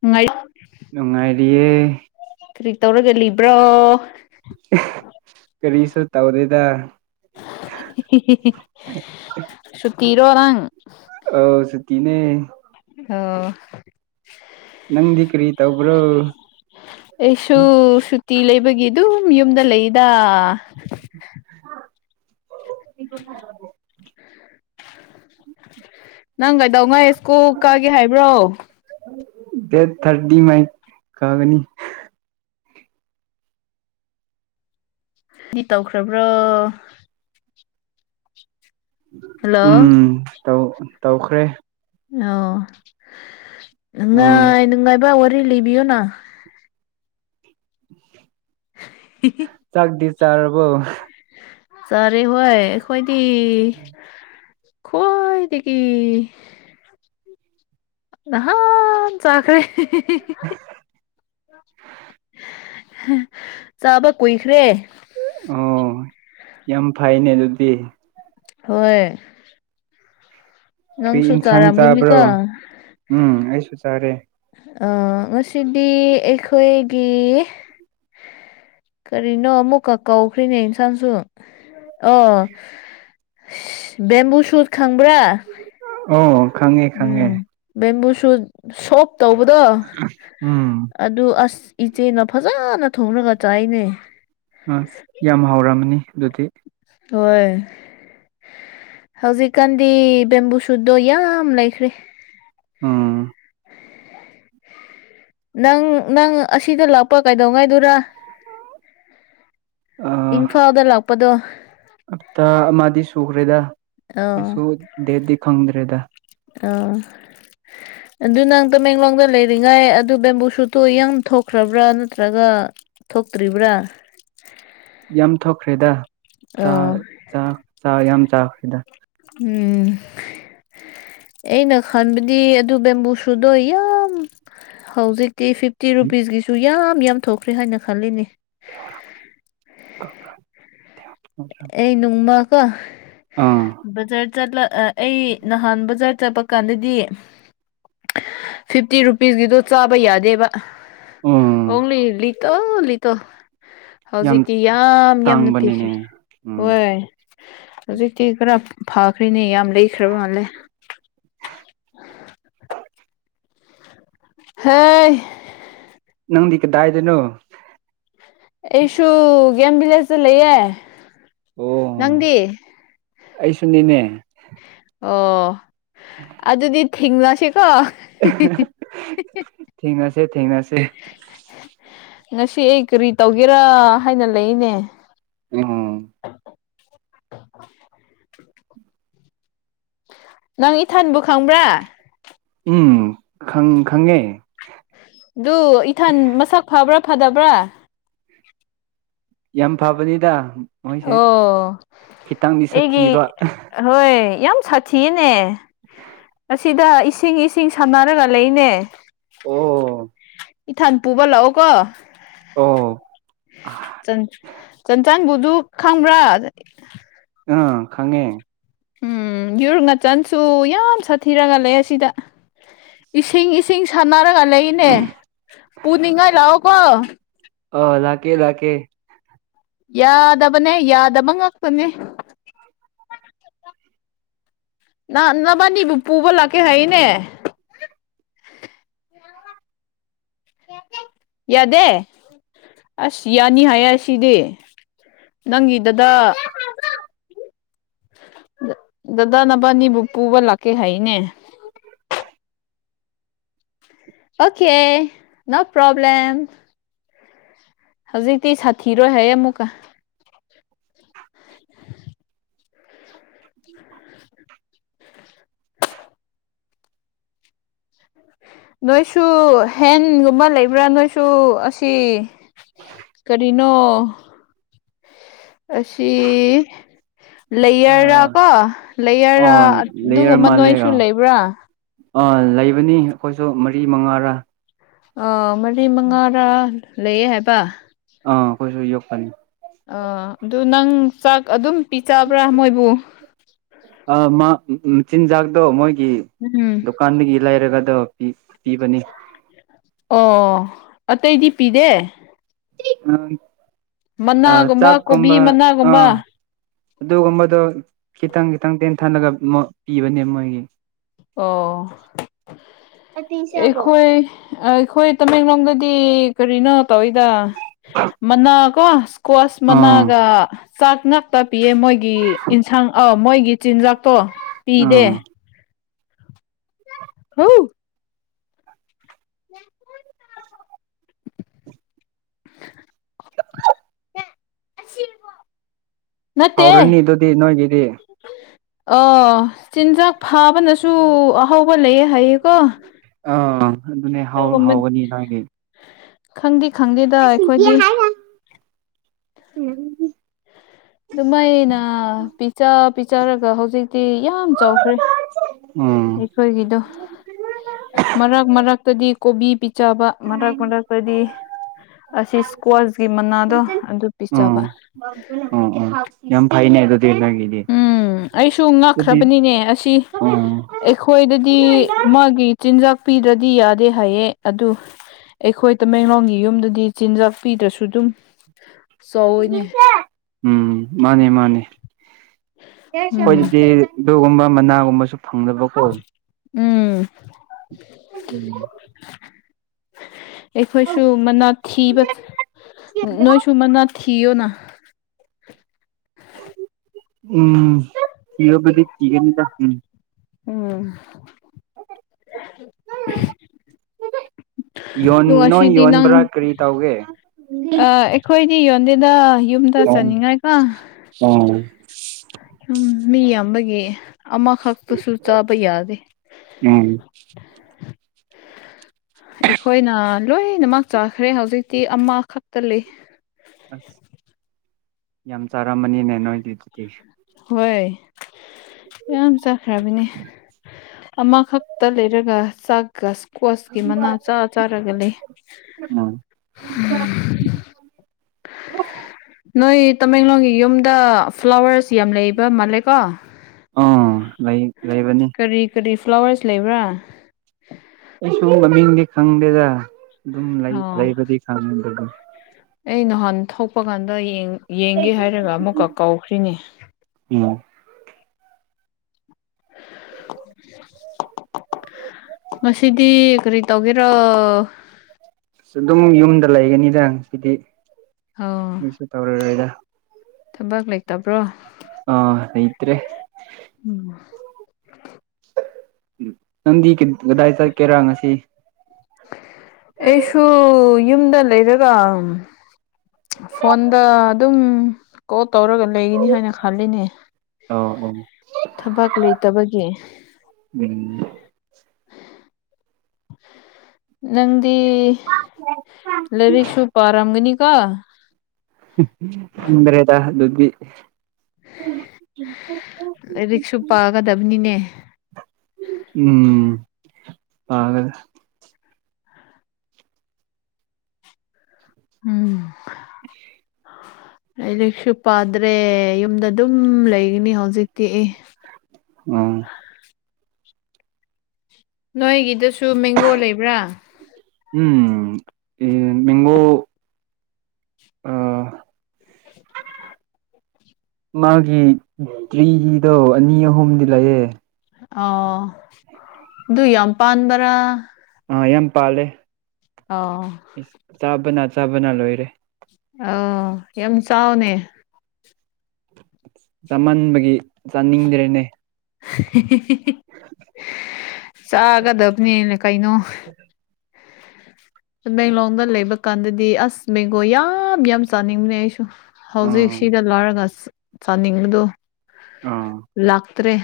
ꯅꯨꯡꯉꯥꯏ ꯅꯨꯡꯉꯥꯏꯔꯤꯌꯦ ꯀꯔꯤ ꯇꯧꯔꯒ ꯂꯤꯕ꯭ꯔꯣ ꯀꯔꯤꯁꯨ ꯇꯧꯗꯦꯗ ꯇꯤꯔꯣꯂꯥꯡ ꯑ ꯁꯇꯅꯦ ꯑꯣ ꯅꯪꯗꯤ ꯀꯔꯤ ꯇꯧꯕ꯭ꯔꯣ ꯑꯩꯁꯨ ꯁꯨꯇ ꯂꯩꯕꯒꯗꯨ ꯨꯝ ꯌꯨꯝꯗ ꯂꯩꯗ ꯍ ꯀꯣ ꯐꯔꯗ ꯅꯪ ꯀꯩꯗꯧꯉꯥꯏ ꯁ꯭ꯀꯨꯜ ꯀꯛꯒꯦ ꯍꯥꯏꯕ꯭ꯔꯣ ꯗ ꯊꯔꯗꯤ ꯃꯥꯏ ꯀꯒꯅꯤ ꯃꯤ ꯇꯧꯈ꯭ꯔꯕ꯭ꯔꯣ ꯎꯝ ꯍꯜꯂꯣ ꯇꯧꯈ꯭ꯔꯦ ꯑꯣ ꯎꯝ ꯉꯉꯥꯏꯕ ꯂꯤꯕꯤꯣ ꯅ [unintelligible] ꯆꯥꯛꯗꯤꯁ ꯆꯥꯔꯔꯕꯣ ꯁꯔꯦ ꯍꯣꯏ ꯀꯣꯏ ꯇ ꯈꯣꯏꯗꯒꯤ ꯅꯍꯥꯟ ꯆꯈ꯭ꯔꯦ ꯆꯥꯕ ꯀꯨꯏꯈ꯭ꯔꯦ ꯑꯣ ꯌꯥꯝ ꯐꯩꯅꯦ ꯑꯗꯨꯗꯤ ꯍꯣꯏꯣꯏ ꯀ ꯌꯦꯟꯁꯥꯡ ꯆꯥꯕ꯭ꯔꯣ ꯎꯝ ꯑꯩꯁꯨ ꯆꯥꯔꯦ ꯑꯥ ꯉꯁꯤꯗꯤ ꯑꯩꯈꯣꯏꯒꯤ ꯀꯔꯤꯅꯣ ꯑꯃꯨꯛꯀ ꯀꯧꯈ꯭ꯔꯤꯅꯦ ꯏꯟꯁꯥꯡꯁꯨ ꯑꯥ ꯕꯦꯝꯕꯨ ꯁꯨꯠ ꯈꯪꯕ꯭ꯔꯥ ꯑ ꯎꯝ ꯕꯤꯕꯨꯁ ꯁ ꯇꯧꯕꯗꯣ ꯎꯝ ꯑꯗꯨ ꯑꯁ ꯏꯆꯦꯅ ꯐꯖꯅ ꯊꯣꯡꯅꯒꯆꯥ ꯑꯥꯏꯅꯦ ꯑꯁ ꯌꯥꯝ ꯍꯥꯎꯔꯝꯃꯅꯤ ꯖꯣꯇ ꯍꯣꯏ ꯍꯧꯖꯤꯛꯀꯥꯟꯗꯤ ꯕꯦꯝꯕꯨ ꯁꯨꯠꯇꯣ ꯌꯥꯝ ꯂꯩꯈ꯭ꯔꯦ ꯑꯝ ꯅꯪ ꯅꯪ ꯑꯁꯤꯗ ꯂꯥꯛꯄ ꯀꯩꯗꯧꯉꯥꯏꯗꯨꯔꯥ ꯏꯝꯐꯥꯜꯗ ꯂꯥꯛꯄꯗꯣ ꯍ ꯑꯞꯇꯥ ꯑꯃꯗꯤ ꯁꯨꯈ꯭ꯔꯦꯗ ꯑꯥ ꯑꯩꯩꯁꯨ ꯗꯦꯗꯤ ꯈꯪꯗ꯭ꯔꯦꯗ ꯑꯥ ꯑꯗꯨ ꯅꯪ ꯇꯃꯦꯡꯂꯣꯡꯗ ꯂꯩꯔꯤꯉꯥꯏ ꯑꯗꯨ ꯕꯦꯝꯕꯨ ꯁꯨꯠꯇꯣ ꯏ ꯊꯣꯛꯈ꯭ꯔꯕ꯭ꯔꯥ ꯅꯠꯇ꯭ꯔꯒ ꯊꯣꯛꯇ꯭ꯔꯤꯕ꯭ꯔꯥ ꯌꯥꯝ ꯊꯣꯛꯈ꯭ꯔꯦꯗ ꯆꯥ ꯑꯣ ꯆꯥ ꯆꯥ ꯌꯥꯝ ꯆꯗ ꯎꯝ ꯑꯩꯅ ꯈꯟꯕꯗꯤ ꯑꯗꯨ ꯕꯦꯝꯕꯨ ꯁꯨꯗꯣꯏ ꯌꯥꯝ ꯍꯧꯖꯤꯛ ꯤ ꯐꯤꯐꯇꯤ ꯔꯨꯄꯤꯁꯀꯤꯁꯨ ꯌꯥ ꯌꯥꯝ ꯊꯣꯛꯈ꯭ꯔꯦ ꯍꯥꯏꯅ ꯈꯜꯂꯤꯅꯦ [unintelligible] ꯑꯩ ꯅꯅꯨꯡꯃ ꯀ ꯑꯥ ꯑ ꯆꯠ ꯆꯠꯂ ꯑ ꯑꯩ ꯅꯍꯥꯟ ꯖꯥꯠ ꯆꯠꯄ ꯀꯥꯟꯗꯗꯤ ꯐꯤꯐꯇꯤ ꯔꯨꯄꯤꯁꯀꯤꯗꯣ ꯆꯥꯕ ꯌꯥꯗꯦꯕ ꯎꯝ ꯑ ꯂꯤ ꯇ ꯂꯤꯇꯣ ꯌꯥꯝ ꯍꯧꯖꯤꯛꯤ ꯌꯥꯝ ꯌꯥꯝꯅ ꯇꯥꯡꯕꯅꯤꯅꯦ ꯄꯤꯈ꯭ꯔꯦ ꯎꯝ ꯍ ꯑꯗꯨ ꯀ ꯐꯈ꯭ꯔꯦꯅꯦ ꯌꯥꯝ ꯂꯩꯈ꯭ꯔꯕ ꯃꯥꯜꯂꯦ [unintelligible] ꯍ ꯅꯪꯗꯤ ꯀꯗꯥꯏꯗꯦꯅꯣ ꯑꯦꯁꯨ ꯒꯦꯝꯕꯤꯂꯁꯦ ꯂꯩꯌꯦꯦ ꯑꯣ ꯅꯪꯗꯤꯦ ꯑꯩꯁꯨꯅꯤꯅꯦ ꯑꯣ ꯑꯗꯨꯗꯤ ꯊꯦꯡꯅꯁꯤ ꯀ ꯊꯦꯡꯅ ꯁ [inaudible] ꯉꯁꯤ ꯑꯩ ꯀꯔꯤ ꯇꯧꯒꯦꯔꯥ ꯍꯥꯏꯅ ꯂꯩꯅꯦ ꯎꯝ [inaudible] ꯅꯪ ꯏꯊꯟꯕꯨ ꯈꯪꯕ꯭ꯔꯥ ꯎꯝ ꯈꯪ ꯈꯪꯉꯦ ꯑꯗꯨ ꯏꯊꯟ ꯃꯁꯥ ꯐꯥꯕ꯭ꯔ ꯐꯗꯕ꯭ꯔꯥ ꯌꯥꯝ ꯐꯕꯅꯤꯗ ꯃꯣꯏꯁꯦ ꯑꯣ ꯈꯤꯇꯪꯗꯤ ꯑꯩꯒꯤ ꯁꯥꯊꯤꯕ ꯍꯣꯏ ꯌꯥꯝ ꯁꯥꯊꯤꯌꯦꯅꯦ ꯑꯥꯁꯤꯗ ꯏꯁꯤꯡ ꯏꯁꯤꯡ ꯁꯝꯅꯔꯒ ꯂꯩꯅꯦ ꯑꯣ ꯏꯊꯥꯟ ꯄꯨꯕ ꯂꯥꯛꯑꯣ ꯀꯣ ꯑꯣ ꯑꯥ ꯆꯟ ꯆ ꯆꯥꯟꯕꯨꯗꯨ ꯈꯝ꯭ꯔꯥ ꯑꯥ ꯈꯉꯦ ꯎꯝ ꯌꯔ ꯉꯆꯟꯁꯨ ꯌꯥꯝ ꯁꯥꯊꯤꯔꯒ ꯂꯩ ꯑꯁꯤꯗ ꯏꯁꯤꯡ ꯏꯁꯤꯡ ꯁꯥꯟꯅꯔꯒ ꯂꯩꯅꯦ ꯄꯅꯤꯡꯉꯥꯏ ꯂꯥꯛꯑꯣ ꯀꯣ ꯑ ꯂꯥꯛꯀꯦ ꯂꯥꯛꯀꯦ ꯌꯥꯗꯕꯅꯦ ꯌꯥꯗꯕꯪ ꯉꯥꯛꯇꯅꯤ ꯅ ꯅꯕꯅꯤꯕꯨ ꯄꯨꯕꯂꯛꯀꯦ ꯍꯥꯏꯅꯦ ꯌꯥꯗꯦ ꯑꯁ ꯌꯥꯅꯤ ꯍꯥꯏꯌꯦ ꯁꯤꯗꯤ ꯅꯪꯒꯤꯗꯗ ꯗꯗꯥ ꯅꯕꯥꯅꯤ ꯕꯨꯄꯨꯕ ꯂꯥꯛꯀꯦ ꯍꯥꯏꯅꯦ ꯑꯣꯀꯦ ꯅꯣ ꯄ꯭ꯔꯣꯕ꯭ꯂꯦꯝ ꯍꯧꯖꯤꯛꯇꯤ ꯁꯥꯊꯤꯔꯣꯏ ꯍꯥꯏ ꯑꯃꯨꯛꯀ [inaudible] ꯅꯣꯏꯁꯨ ꯍꯦꯟꯒꯨꯝꯕ ꯂꯩꯕ꯭ꯔꯥ ꯅꯣꯏꯁꯨ ꯑꯁꯤ ꯀꯔꯤꯅꯣ ꯑꯁꯤ ꯑ ꯂꯩꯌꯔꯥ ꯀꯣ ꯑꯣ ꯂꯩꯌꯔꯥ ꯂꯩꯌꯔ ꯑꯗꯨꯒꯨꯝꯕ ꯃꯥꯜꯂꯦ ꯅꯣꯏꯁꯨ ꯑ ꯂꯩꯕ꯭ꯔꯥ ꯑꯥ ꯂꯩꯕꯅꯤ ꯑꯩꯈꯣꯏꯁꯨ ꯃꯔꯤ ꯃꯉꯥꯔꯥ ꯑ ꯃꯔꯤ ꯃꯉꯥꯔꯥ ꯂꯩꯌꯦ ꯍꯥꯏꯕ ꯑ ꯀꯣꯏꯁꯨ ꯌꯄꯅꯤ ꯑ ꯑꯗꯨ ꯅꯪ ꯆꯥꯛ ꯑꯗꯨꯝ ꯄꯤꯖꯕ꯭ꯔꯥ ꯃꯣꯏꯕꯨ ꯑ ꯆꯤꯟꯖꯥꯛꯇꯣ ꯃꯣꯏ ꯎꯝ ꯗꯨꯀꯥꯟꯗꯒꯤ ꯂꯩꯔꯒ ꯑꯗꯨꯣ ꯄꯤꯕꯅꯤ ꯑꯣ ꯑꯇꯩꯗꯤ ꯄꯤꯗꯦ ꯑꯥ ꯑ ꯃꯅꯥꯒꯨꯝꯕ ꯀꯣꯕꯤ ꯆꯥꯛꯀꯨꯝꯕ ꯃꯅꯥꯒꯨꯝꯕ ꯑꯥ ꯑꯗꯨꯒꯨꯝꯕꯗꯣ ꯈꯤꯇꯪ ꯈꯤꯇꯪ [inaudible] ꯇꯦꯟ ꯊꯂꯒ ꯄꯤꯕꯅꯦ ꯃꯣꯏꯒꯤ [inaudible] ꯑꯣ ꯑꯩꯈꯣꯏ ꯑ ꯑꯩꯈꯣꯏ ꯇꯃꯦꯡꯂꯣꯡꯗ ꯗꯤ ꯀꯔꯤꯅꯣ ꯇꯧꯋꯤꯗ ꯃꯅꯥ ꯀꯣ ꯏꯁꯀ꯭ꯋꯥꯁ ꯑꯥ ꯃꯅꯥꯒ ꯆꯥꯛꯅꯛ ꯇ ꯄꯤꯑ ꯃꯣꯏꯒꯤ ꯏꯟꯁꯥꯡ ꯑꯥꯎ ꯃꯣꯏꯒꯤ ꯒꯤ ꯆꯤꯟꯖꯥꯛ ꯄꯣ ꯄꯤꯗꯦ ꯑꯥ ꯍꯥꯎ ꯑꯁꯤꯁꯤꯕ ꯍꯧꯔꯅꯤ ꯑꯗꯨꯗꯤ ꯅꯣꯏꯒꯤꯗꯤ ꯑ ꯆꯤꯟꯖꯥꯛ ꯐꯥꯕꯅꯁꯨ ꯑꯍꯥꯎꯧꯕ ꯂꯩꯌꯦ ꯍꯥꯏꯌꯦꯀꯣ ꯑꯥ ꯑꯗꯨꯅꯦ ꯍꯥꯎꯒꯅꯤ ꯅꯒꯤ ꯈꯪꯗ ꯈꯪꯗꯦꯗ ꯑꯩꯈꯣꯏꯗꯤ [unintelligible] ꯑꯗꯨꯃꯥꯏꯩꯅ ꯄꯤꯖ ꯄꯤꯖꯔꯒ ꯍꯧꯖꯤꯛꯇꯤ ꯌꯥꯝ ꯆꯥꯎꯈ꯭ꯔꯦ ꯎꯝ ꯑꯩꯈꯣꯏꯒꯤꯗꯣ ꯃꯔꯛ ꯃꯔꯛꯇꯗꯤ ꯀꯣꯕꯤ ꯄꯤ ꯄꯤꯖꯕ ꯃꯔꯛ ꯃꯔꯛꯇꯗꯤ ꯑꯁꯤ ꯏꯁꯀ꯭ꯋꯥꯁꯀꯤ ꯃꯅꯥꯗꯣ ꯑꯗꯨ ꯄꯤꯖꯕ ꯌꯥꯝꯟꯥꯏꯩꯅꯅꯦ ꯍꯥꯏꯗ ꯎꯝ ꯑꯩꯁꯨ ꯑꯗꯨꯗꯤ ꯉꯛꯈ꯭ꯔꯕꯅꯤꯅꯦ ꯑꯁꯤ ꯎꯝ ꯑꯩꯈꯣꯏꯗꯗꯤ ꯃꯥꯒꯤ ꯆꯤꯟꯖꯥꯛ ꯄꯤꯗ꯭ꯔꯗꯤ ꯌꯥꯗꯦ ꯍꯥꯏꯌꯦ ꯑꯗꯨ ꯑꯩꯈꯣꯏ ꯇꯃꯦꯡꯂꯣꯡꯒꯤ ꯌꯨꯝꯗꯗꯤ ꯆꯤꯟꯖꯥꯛ ꯄꯤꯗ꯭ꯔꯁꯨ ꯑꯗꯨꯝ ꯆꯥꯎꯋꯤꯅꯦ ꯎꯝ ꯃꯥꯅꯦ ꯃꯥꯅꯦ ꯑꯩꯈꯣꯏ ꯎꯝ ꯑꯗꯨꯗꯤ ꯒꯨꯝꯕ ꯃꯅꯥꯒꯨꯝꯕꯁꯨ ꯐꯪꯗꯕꯀꯣ ꯎꯝ ꯎꯝ ꯑꯩꯈꯣꯏꯁꯨ ꯃꯅꯥꯠ ꯊꯤꯕ ꯅꯣꯏꯁꯨ ꯃꯅꯥꯠ ꯊꯤꯌꯣꯅ ꯎꯝ [unintelligible] [inaudible] ꯌꯣꯟ ꯑꯗꯣ ꯅꯣꯏ ꯉꯁꯤꯗꯤ ꯌꯣꯟꯕ꯭ꯔꯥ ꯅꯪ ꯀꯔꯤ ꯇꯧꯒꯦ ꯑꯩꯈꯣꯏꯗꯤ ꯌꯣꯟꯗꯦꯗ ꯌꯨꯝꯗ ꯎꯝ ꯆꯅꯤꯡꯉꯥꯏꯀꯣ ꯎꯝ ꯃꯤ ꯌꯥꯝꯕꯒꯤ ꯑꯃꯥ ꯈꯛꯇꯁꯨ ꯆꯥꯕ ꯌꯥꯗ ꯑꯩꯈꯣꯏꯅ ꯂꯣꯏꯅꯃꯛ ꯆꯥꯈ꯭ꯔꯦ ꯍꯧꯖꯤꯛ ꯑꯃ ꯈꯛꯇ ꯂꯩ ꯑꯁ ꯌꯥꯝ ꯆꯥꯔꯝꯃꯅꯤꯅꯦ ꯅꯣꯏꯗꯤ ꯑꯗꯨꯗꯤ ꯍꯣꯏ ꯌꯥꯝ ꯆꯥꯈ꯭ꯔꯕꯅꯦ ꯑꯃꯈꯛꯇ ꯂꯩꯔꯒ ꯆꯥꯛꯀ ꯀ꯭ꯁꯀꯤ ꯃꯅꯥ ꯆꯥ ꯆꯥꯔꯒ ꯂꯩ ꯅꯣꯢ ꯇꯃꯦꯡꯂꯣꯡꯒꯤ ꯌꯨꯝꯗ ꯐ꯭ꯂꯥꯋꯔ꯭ꯁ ꯌꯥꯝ ꯂꯩꯕ ꯃꯥꯜꯂꯦꯀꯣ ꯑꯥ ꯂꯩ ꯂꯩꯕꯅꯤ ꯀꯔꯤ ꯀꯔꯤ ꯐ꯭ꯂꯥꯋꯔꯁ ꯂꯩꯕ꯭ꯔꯥ ꯑꯩꯁꯨ ꯃꯃꯤꯡꯗꯤ ꯈꯪꯗꯦꯗ ꯑꯗꯨꯝ ꯂꯩ ꯑꯣ ꯂꯩꯕꯗꯤ ꯈꯪꯉꯦ ꯑꯗꯨ ꯑꯩ ꯅꯍꯥꯟ ꯊꯣꯛꯄ ꯀꯥꯟꯗ ꯌꯦꯡ ꯌꯦꯡꯒꯦ ꯍꯥꯏꯔꯒ ꯑꯃꯨꯛꯀ ꯀꯧꯈ꯭ꯔꯤꯅꯤ ꯎꯝ ꯉꯁꯤꯗꯤ ꯀꯔꯤ ꯇꯧꯒꯦꯔꯣ ꯑꯁ ꯑꯗꯨꯝ ꯌꯨꯝꯗ ꯂꯩꯒꯅꯤꯗ ꯁꯤꯗꯤ ꯑꯣ ꯀꯩꯁꯨ ꯇꯧꯔꯔꯣꯏꯗ ꯊꯕꯛ ꯂꯩꯇꯕ꯭ꯔꯣ ꯑ ꯂꯩꯇ꯭ꯔꯦ ꯎꯝ [inaudible] ꯑꯩꯁꯨ ꯌꯨꯝꯗ ꯂꯩꯔꯒ ꯐꯣꯟꯗ ꯑꯗꯨꯝ ꯀꯣꯜ ꯇꯧꯔꯒ ꯂꯩꯒꯅꯤ ꯍꯥꯏꯅ ꯈꯜꯂꯤꯅꯦ ꯑ ꯊꯕꯛ ꯂꯩꯇꯕꯒꯤ ꯑ ꯎꯝ ꯅꯪ ꯇꯤ ꯂꯩꯔꯤꯛꯁꯨ ꯄꯔꯝꯒꯅꯤ ꯀꯣ ꯈꯪꯗ꯭ꯔꯦꯗ [unintelligible] ꯂꯥꯏꯔꯤꯛꯁꯨ ꯄꯥꯒꯗꯕꯅꯤꯅꯦ ꯎꯝ [unintelligible] ꯎꯝ [inaudible] ꯑꯩꯗꯤꯛꯁꯨ ꯄꯥꯗ꯭ꯔꯦ ꯌꯨꯝꯗ ꯑꯗꯨꯝ ꯂꯩꯒꯅꯤ ꯍꯧꯖꯤꯛꯇꯤ ꯏ ꯑꯝ ꯅꯣꯏꯒꯗ ꯁꯨ ꯃꯦꯡꯒꯣ ꯂꯩꯕ꯭ꯔꯥ ꯎꯝ ꯃꯒꯣ ꯑ [inaudible] ꯃꯥꯒꯤ ꯇ꯭ꯔꯤꯗꯣ ꯑꯅꯤ ꯑꯍꯨꯝꯗꯤ ꯂꯩꯑꯦ ꯑꯣ ꯑꯗꯨ ꯌꯥꯝ ꯄꯥꯟꯕ꯭ꯔꯥ ꯑꯥ ꯌꯥꯝ ꯄꯥꯜꯂꯦ ꯑꯣ ꯑꯩꯁ ꯆꯥꯕꯅ ꯆꯥꯕꯅ ꯂꯣꯏꯔꯦ ꯑ ꯌꯥꯝ ꯆꯥꯎꯅꯦ ꯆꯃꯟꯕꯒꯤ ꯆꯥꯅꯤꯡꯗ꯭ꯔꯦꯅꯦ [inaudible] ꯆꯥꯒꯗꯕꯅꯦꯅ ꯀꯩꯅꯣ ꯇꯥꯃꯦꯟꯂꯣꯡꯗ ꯂꯩꯕ ꯀꯥꯟꯗꯗꯤ ꯑꯁ ꯕꯦꯡꯒꯣꯜ ꯌꯥꯝ ꯌꯥꯝ ꯆꯥꯅꯤꯡꯕꯅꯦ ꯑꯩꯁꯨ ꯍꯧꯖꯤꯛ ꯑꯥ ꯁꯤꯗ ꯂꯣꯏꯔꯒ ꯆꯥꯅꯤꯡꯕꯗꯣ ꯑꯥ ꯂꯥꯛ ꯐꯠꯇ꯭ꯔꯦ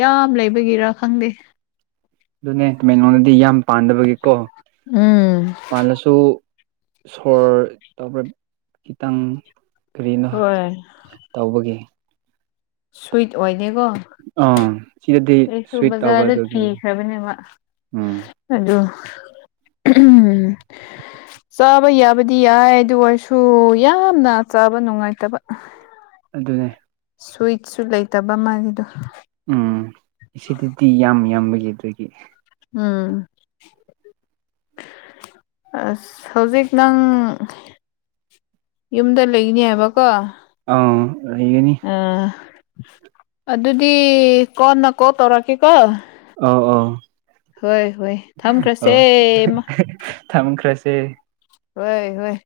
ꯌꯥꯝ ꯂꯩꯕꯒꯤꯔ ꯈꯪꯗꯦ ꯑꯗꯨꯅꯦꯃꯦꯉꯣꯟꯗꯗꯤ ꯌꯥꯝ ꯄꯥꯟꯗꯕꯒꯤꯀꯣ ꯎꯝ ꯄꯥꯜꯂꯁꯨ ꯁꯣꯔ ꯇꯥꯄꯔꯦ ꯈꯤꯇꯥꯡ ꯀꯔꯤꯅꯣ ꯍꯣꯏ ꯇꯧꯕꯒꯤꯦ ꯁ꯭ꯋꯠ ꯑꯣꯏ ꯀꯣ ꯑꯥ ꯁꯤꯗꯗꯤ ꯑꯩꯁꯨ ꯁ꯭ꯋꯤꯠ ꯇꯧꯕ ꯕꯖꯥꯔꯗ ꯑꯗꯨꯒꯤ ꯊꯤꯈ꯭ꯔꯕꯅꯦꯕ ꯎꯝ ꯑ ꯎꯝ ꯆꯥꯕ ꯌꯥꯕꯗꯤ ꯌꯥꯏ ꯑꯗꯨ ꯑꯣꯏꯔꯁꯨ ꯌꯥꯝꯅ ꯆꯥꯕ ꯅꯨꯡꯉꯥꯏꯇꯕ ꯑꯗꯨꯅꯦ ꯁ꯭ꯋꯤꯠꯁꯨ ꯂꯩꯇꯕ ꯃꯥꯜꯂꯤꯗꯣ ꯎꯝ ꯁꯤꯗꯗꯤ ꯌꯥꯝ ꯌꯥꯝꯕꯒꯤ ꯑꯗꯨꯒꯤ ꯎꯝ ꯑꯁ ꯍꯧꯖꯤꯛ ꯅꯪ ꯌꯨꯝꯗ ꯂꯩꯅꯦꯕꯀꯣ ꯑꯥ ꯂꯩꯒꯅꯤ ꯑ ꯑꯗꯨꯗꯤ ꯀꯣꯟꯅ ꯀꯣꯜ ꯇꯧꯔꯛꯀꯦꯀꯣ ꯑꯥ ꯑꯥ ꯍꯣꯏ ꯍꯣꯏ ꯊꯝꯈ꯭ꯔꯁꯦꯃ ꯊꯝꯈ꯭ꯔꯥꯁꯦ ꯍꯣꯏ ꯍꯣꯏ